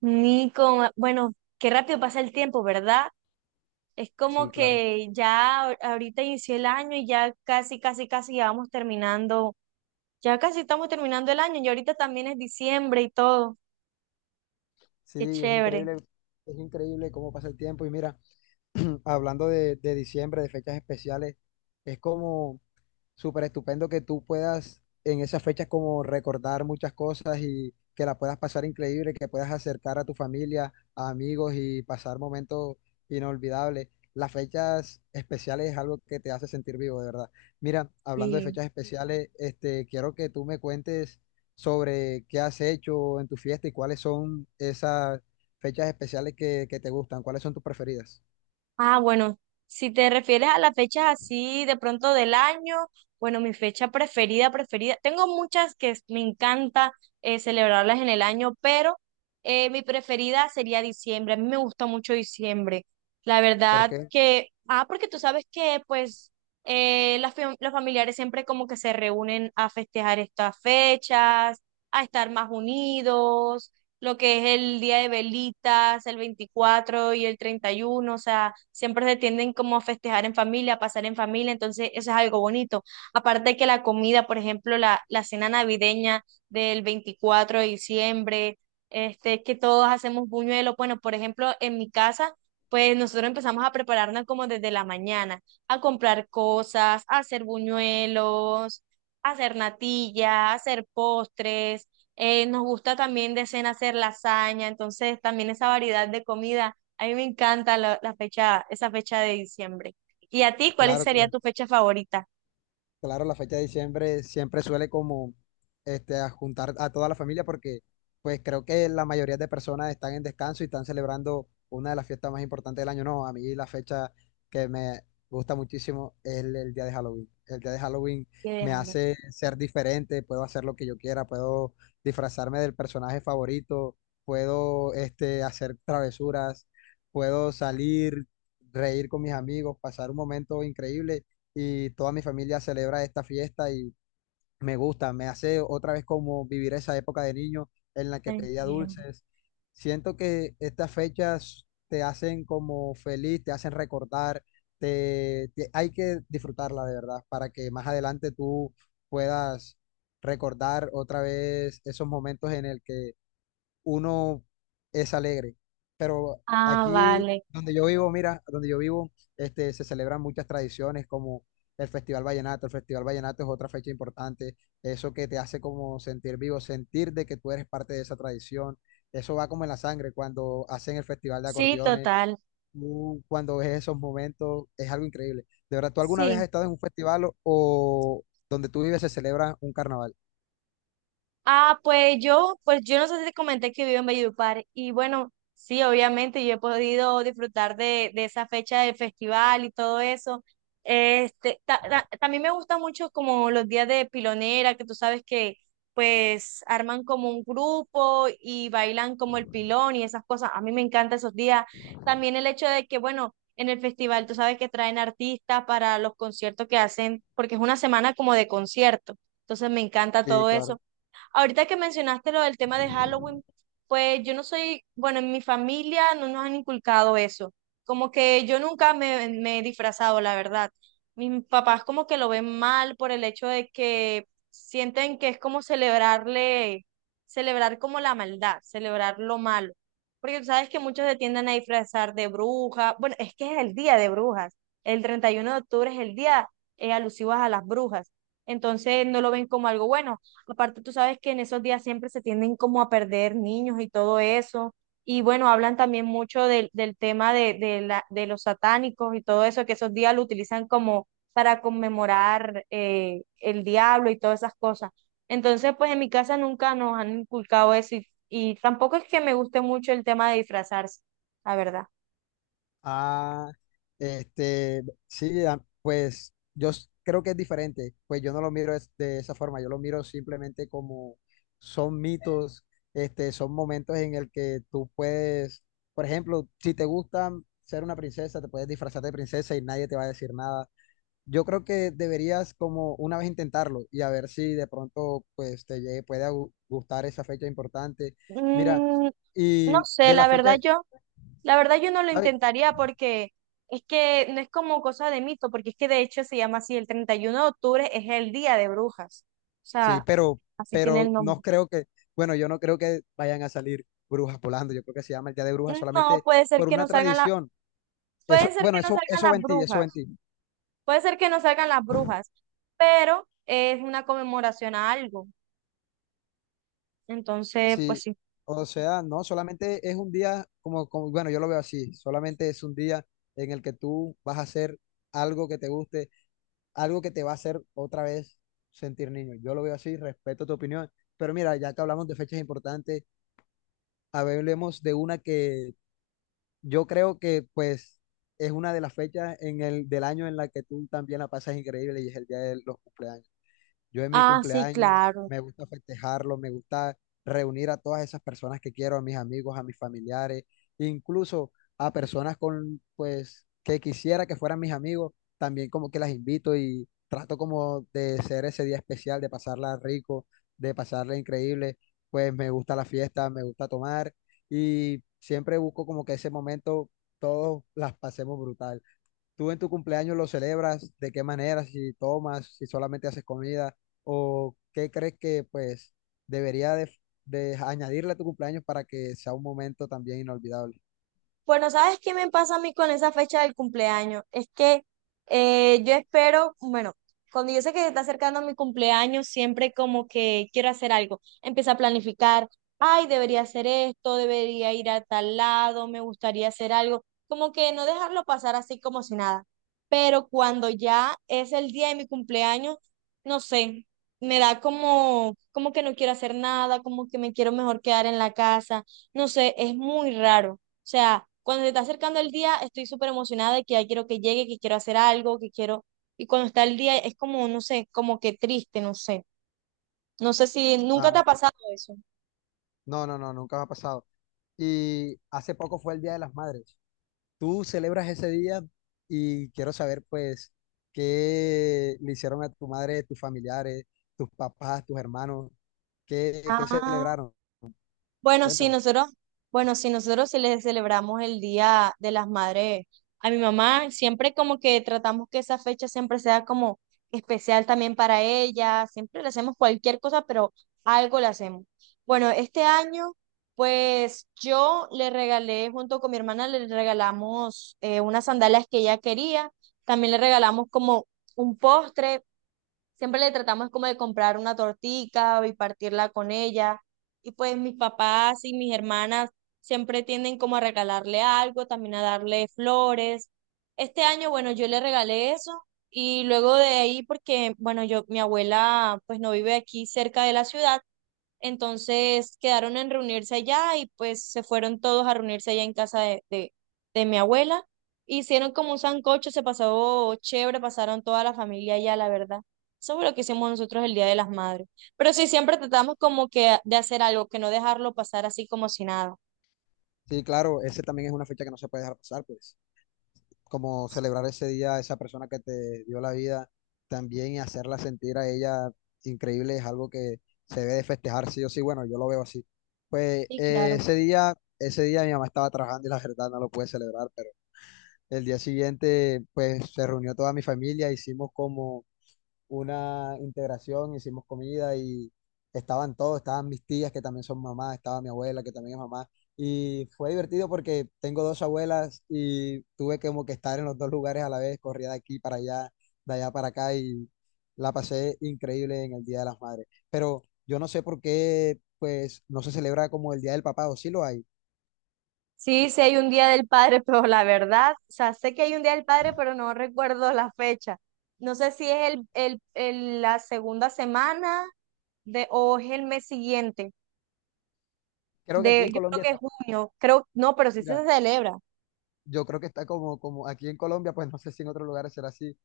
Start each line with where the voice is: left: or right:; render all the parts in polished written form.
right: Nico, bueno, qué rápido pasa el tiempo, ¿verdad? Es
left: Sí,
right: como
left: claro.
right: que ya ahorita inició el año y ya casi, casi, casi ya vamos terminando, ya casi estamos terminando el año y ahorita también es diciembre y todo,
left: Sí,
right: qué
left: es
right: chévere.
left: increíble, es increíble cómo pasa el tiempo. Y mira, hablando de diciembre, de fechas especiales, es como súper estupendo que tú puedas en esas fechas como recordar muchas cosas y que la puedas pasar increíble, que puedas acercar a tu familia, a amigos y pasar momentos inolvidables. Las fechas especiales es algo que te hace sentir vivo, de verdad. Mira, hablando de
right: Sí.
left: fechas especiales, quiero que tú me cuentes sobre qué has hecho en tu fiesta y cuáles son esas fechas especiales que te gustan, cuáles son tus preferidas.
right: Ah, bueno, si te refieres a las fechas así de pronto del año, bueno, mi fecha preferida, preferida, tengo muchas me encanta celebrarlas en el año, pero mi preferida sería diciembre. A mí me gusta mucho diciembre. La verdad
left: Porque,
right: que, porque tú sabes que pues las los familiares siempre como que se reúnen a festejar estas fechas, a estar más unidos lo que es el día de velitas, el 24 y el 31, o sea, siempre se tienden como a festejar en familia, a pasar en familia, entonces eso es algo bonito. Aparte de que la comida, por ejemplo, la cena navideña del 24 de diciembre, que todos hacemos buñuelos, bueno, por ejemplo, en mi casa, pues nosotros empezamos a prepararnos como desde la mañana, a comprar cosas, a hacer buñuelos, a hacer natilla, a hacer postres. Nos gusta también de cena hacer lasaña, entonces también esa variedad de comida. A mí me encanta la fecha, esa fecha de diciembre. ¿Y a ti cuál
left: claro,
right: sería tu fecha favorita?
left: claro, la fecha de diciembre siempre suele como a juntar a toda la familia porque pues creo que la mayoría de personas están en descanso y están celebrando una de las fiestas más importantes del año. No, a mí la fecha que me gusta muchísimo es el día de Halloween. El día de Halloween
right: Que
left: me
right: déjalo,
left: hace ser diferente, puedo hacer lo que yo quiera, puedo disfrazarme del personaje favorito, puedo hacer travesuras, puedo salir, reír con mis amigos, pasar un momento increíble y toda mi familia celebra esta fiesta y me gusta, me hace otra vez como vivir esa época de niño en la que pedía
right: entiendo.
left: dulces. Siento que estas fechas te hacen como feliz, te hacen recordar, hay que disfrutarla de verdad para que más adelante tú puedas recordar otra vez esos momentos en el que uno es alegre. Pero
right: Ah,
left: aquí
right: vale.
left: donde yo vivo, mira, donde yo vivo, se celebran muchas tradiciones como el Festival Vallenato. El Festival Vallenato es otra fecha importante. Eso que te hace como sentir vivo, sentir de que tú eres parte de esa tradición. Eso va como en la sangre cuando hacen el Festival de
right: Sí,
left: Acordeones.
right: total.
left: Tú cuando ves esos momentos, es algo increíble. De verdad, ¿tú alguna vez has
right: Sí.
left: estado en un festival o donde tú vives se celebra un carnaval?
right: Ah, pues yo no sé si te comenté que vivo en Valledupar y bueno, sí, obviamente yo he podido disfrutar de esa fecha del festival y todo eso. También me gusta mucho como los días de pilonera, que tú sabes que pues arman como un grupo y bailan como el pilón y esas cosas. A mí me encantan esos días. También el hecho de que, bueno, en el festival tú sabes que traen artistas para los conciertos que hacen, porque es una semana como de concierto. Entonces me encanta
left: Sí,
right: todo
left: claro.
right: eso. Ahorita que mencionaste lo del tema de Halloween, pues yo no soy, bueno, en mi familia no nos han inculcado eso. Como que yo nunca me he disfrazado, la verdad. Mis papás como que lo ven mal por el hecho de que sienten que es como celebrarle, celebrar como la maldad, celebrar lo malo. Porque tú sabes que muchos se tienden a disfrazar de bruja. Bueno, es que es el día de brujas. El 31 de octubre es el día alusivo a las brujas. Entonces no lo ven como algo bueno. Aparte, tú sabes que en esos días siempre se tienden como a perder niños y todo eso. Y bueno, hablan también mucho del tema de los satánicos y todo eso, que esos días lo utilizan como para conmemorar el diablo y todas esas cosas. Entonces, pues en mi casa nunca nos han inculcado eso y tampoco es que me guste mucho el tema de disfrazarse, la verdad.
left: Ah, sí, ah, pues creo que es diferente, pues yo no lo miro de esa forma, yo lo miro simplemente como son mitos, son momentos en el que tú puedes, por ejemplo, si te gusta ser una princesa, te puedes disfrazar de princesa y nadie te va a decir nada. Yo creo que deberías como una vez intentarlo y a ver si de pronto pues te puede gustar esa fecha importante. Mira,
right: Mm, no
left: y
right: sé,
left: de la fecha,
right: La verdad yo no lo
left: ¿sabes?
right: intentaría porque es que no es como cosa de mito, porque es que de hecho se llama así, el 31 de octubre es el día de brujas. O
left: Sí,
right: sea, así tiene
left: pero
right: el
left: no
right: nombre.
left: creo que, bueno, yo no creo que vayan a salir brujas volando. Yo creo que se llama el Día de Brujas
right: No,
left: solamente por una tradición. Eso,
right: pueden ser
left: bueno,
right: que no salgan
left: eso
right: las
left: ventí, eso
right: brujas,
left: ventí.
right: puede ser que no salgan las brujas, pero es una conmemoración a algo. Entonces,
left: Sí,
right: pues sí.
left: o sea, no, solamente es un día como, como, bueno, yo lo veo así, solamente es un día en el que tú vas a hacer algo que te guste, algo que te va a hacer otra vez sentir niño. Yo lo veo así, respeto tu opinión. Pero mira, ya que hablamos de fechas importantes, hablemos de una que yo creo que pues es una de las fechas en del año en la que tú también la pasas increíble y es el día de los cumpleaños. Yo en mi
right: Ah, sí,
left: cumpleaños
right: claro.
left: me gusta festejarlo, me gusta reunir a todas esas personas que quiero, a mis amigos, a mis familiares, incluso a personas con, pues, que quisiera que fueran mis amigos, también como que las invito y trato como de ser ese día especial, de pasarla rico, de pasarla increíble, pues me gusta la fiesta, me gusta tomar y siempre busco como que ese momento todos las pasemos brutal. ¿Tú en tu cumpleaños lo celebras? ¿De qué manera? Si tomas, si solamente haces comida, o qué crees que pues debería de añadirle a tu cumpleaños para que sea un momento también inolvidable.
right: Bueno, ¿sabes qué me pasa a mí con esa fecha del cumpleaños? Es que yo espero, bueno, cuando yo sé que se está acercando mi cumpleaños, siempre como que quiero hacer algo. Empiezo a planificar, ay, debería hacer esto, debería ir a tal lado, me gustaría hacer algo. Como que no dejarlo pasar así como si nada. Pero cuando ya es el día de mi cumpleaños, no sé, me da como, como que no quiero hacer nada, como que me quiero mejor quedar en la casa. No sé, es muy raro. O sea, cuando se está acercando el día, estoy súper emocionada de que ya quiero que llegue, que quiero hacer algo, que quiero... Y cuando está el día, es como, no sé, como que triste, no sé. No sé si nunca te
left: Ah,
right: ha pasado eso.
left: no, no, no, nunca me ha pasado. Y hace poco fue el Día de las Madres. ¿Tú celebras ese día? Y quiero saber pues qué le hicieron a tu madre, tus familiares, tus papás, tus hermanos, qué
right: Ah.
left: celebraron.
right: Bueno, sí,
left: Cuéntame.
right: nosotros, bueno, sí, nosotros sí les celebramos el Día de las Madres a mi mamá. Siempre como que tratamos que esa fecha siempre sea como especial también para ella. Siempre le hacemos cualquier cosa, pero algo le hacemos. Bueno, este año, pues yo le regalé, junto con mi hermana, le regalamos unas sandalias que ella quería. También le regalamos como un postre. Siempre le tratamos como de comprar una tortica y partirla con ella. Y pues mis papás y mis hermanas siempre tienden como a regalarle algo, también a darle flores. Este año, bueno, yo le regalé eso y luego de ahí, porque, bueno, yo, mi abuela pues no vive aquí cerca de la ciudad, entonces quedaron en reunirse allá y pues se fueron todos a reunirse allá en casa de mi abuela. Hicieron como un sancocho, se pasó chévere, pasaron toda la familia allá, la verdad. Eso fue lo que hicimos nosotros el Día de las Madres. Pero sí, siempre tratamos como que de hacer algo, que no dejarlo pasar así como si nada.
left: Sí, claro, ese también es una fecha que no se puede dejar pasar, pues. Como celebrar ese día a esa persona que te dio la vida también y hacerla sentir a ella increíble es algo que se debe de festejar sí o sí, bueno, yo lo veo así. Pues
right: Sí, claro.
left: ese día mi mamá estaba trabajando y la verdad no lo pude celebrar, pero el día siguiente pues se reunió toda mi familia, hicimos como una integración, hicimos comida y estaban todos, estaban mis tías que también son mamás, estaba mi abuela que también es mamá. Y fue divertido porque tengo dos abuelas y tuve como que estar en los dos lugares a la vez, corría de aquí para allá, de allá para acá y la pasé increíble en el Día de las Madres. Pero yo no sé por qué, pues, no se celebra como el Día del Papá o sí lo hay.
right: Sí, sí hay un Día del Padre, pero la verdad, o sea, sé que hay un Día del Padre, pero no recuerdo la fecha. No sé si es la segunda semana de, o es el mes siguiente,
left: Creo que aquí
right: de,
left: en
right: yo creo
left: Colombia
right: que es
left: está,
right: junio, creo, no, pero sí
left: mira,
right: se celebra.
left: yo creo que está como, como aquí en Colombia, pues no sé si en otros lugares será así,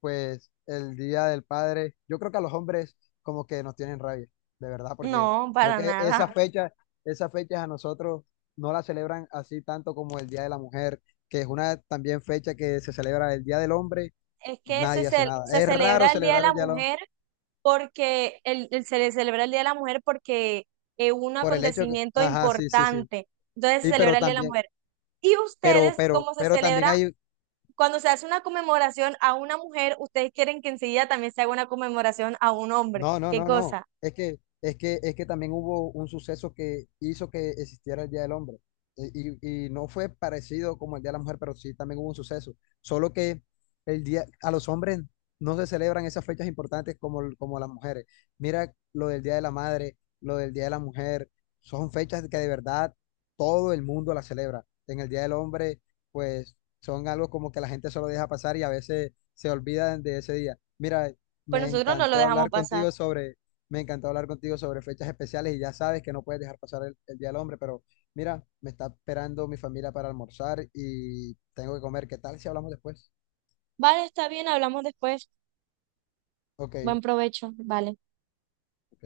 left: pues el Día del Padre, yo creo que a los hombres como que nos tienen rabia, de verdad, porque
right: No,
left: creo
right: para
left: que esa
right: nada.
left: fecha, esas fechas a nosotros no la celebran así tanto como el Día de la Mujer, que es una también fecha que se celebra el Día del Hombre,
right: Es que
left: nadie hace nada.
right: se
left: Es raro
right: celebra el Día de
left: celebrar
right: la
left: el Día del
right: Mujer
left: Hombre
right: porque, se le celebra el Día de la Mujer porque es un
left: por el hecho que,
right: acontecimiento
left: ajá, sí, sí, sí.
right: importante. Entonces se
left: Y pero
right: celebra el Día de la
left: también,
right: Mujer. ¿Y ustedes cómo se
left: pero también
right: celebra
left: hay
right: cuando se hace una conmemoración a una mujer, ustedes quieren que enseguida también se haga una conmemoración a un hombre?
left: no, no,
right: ¿Qué
left: no, no.
right: cosa?
left: Es que, es que también hubo un suceso que hizo que existiera el Día del Hombre. Y no fue parecido como el Día de la Mujer, pero sí también hubo un suceso. Solo que el día, a los hombres no se celebran esas fechas importantes como, como las mujeres. Mira lo del Día de la Madre, lo del Día de la Mujer. Son fechas que de verdad todo el mundo las celebra. En el Día del Hombre, pues son algo como que la gente solo deja pasar y a veces se olvidan de ese día. Mira.
right: Pues
left: Me
right: nosotros no lo
left: encantó
right: dejamos
left: hablar
right: pasar.
left: contigo sobre, me encantó hablar contigo sobre fechas especiales y ya sabes que no puedes dejar pasar el Día del Hombre, pero mira, me está esperando mi familia para almorzar y tengo que comer. ¿Qué tal si hablamos después?
right: Vale, está bien, hablamos después.
left: Ok.
right: Buen provecho, vale.
left: Ok.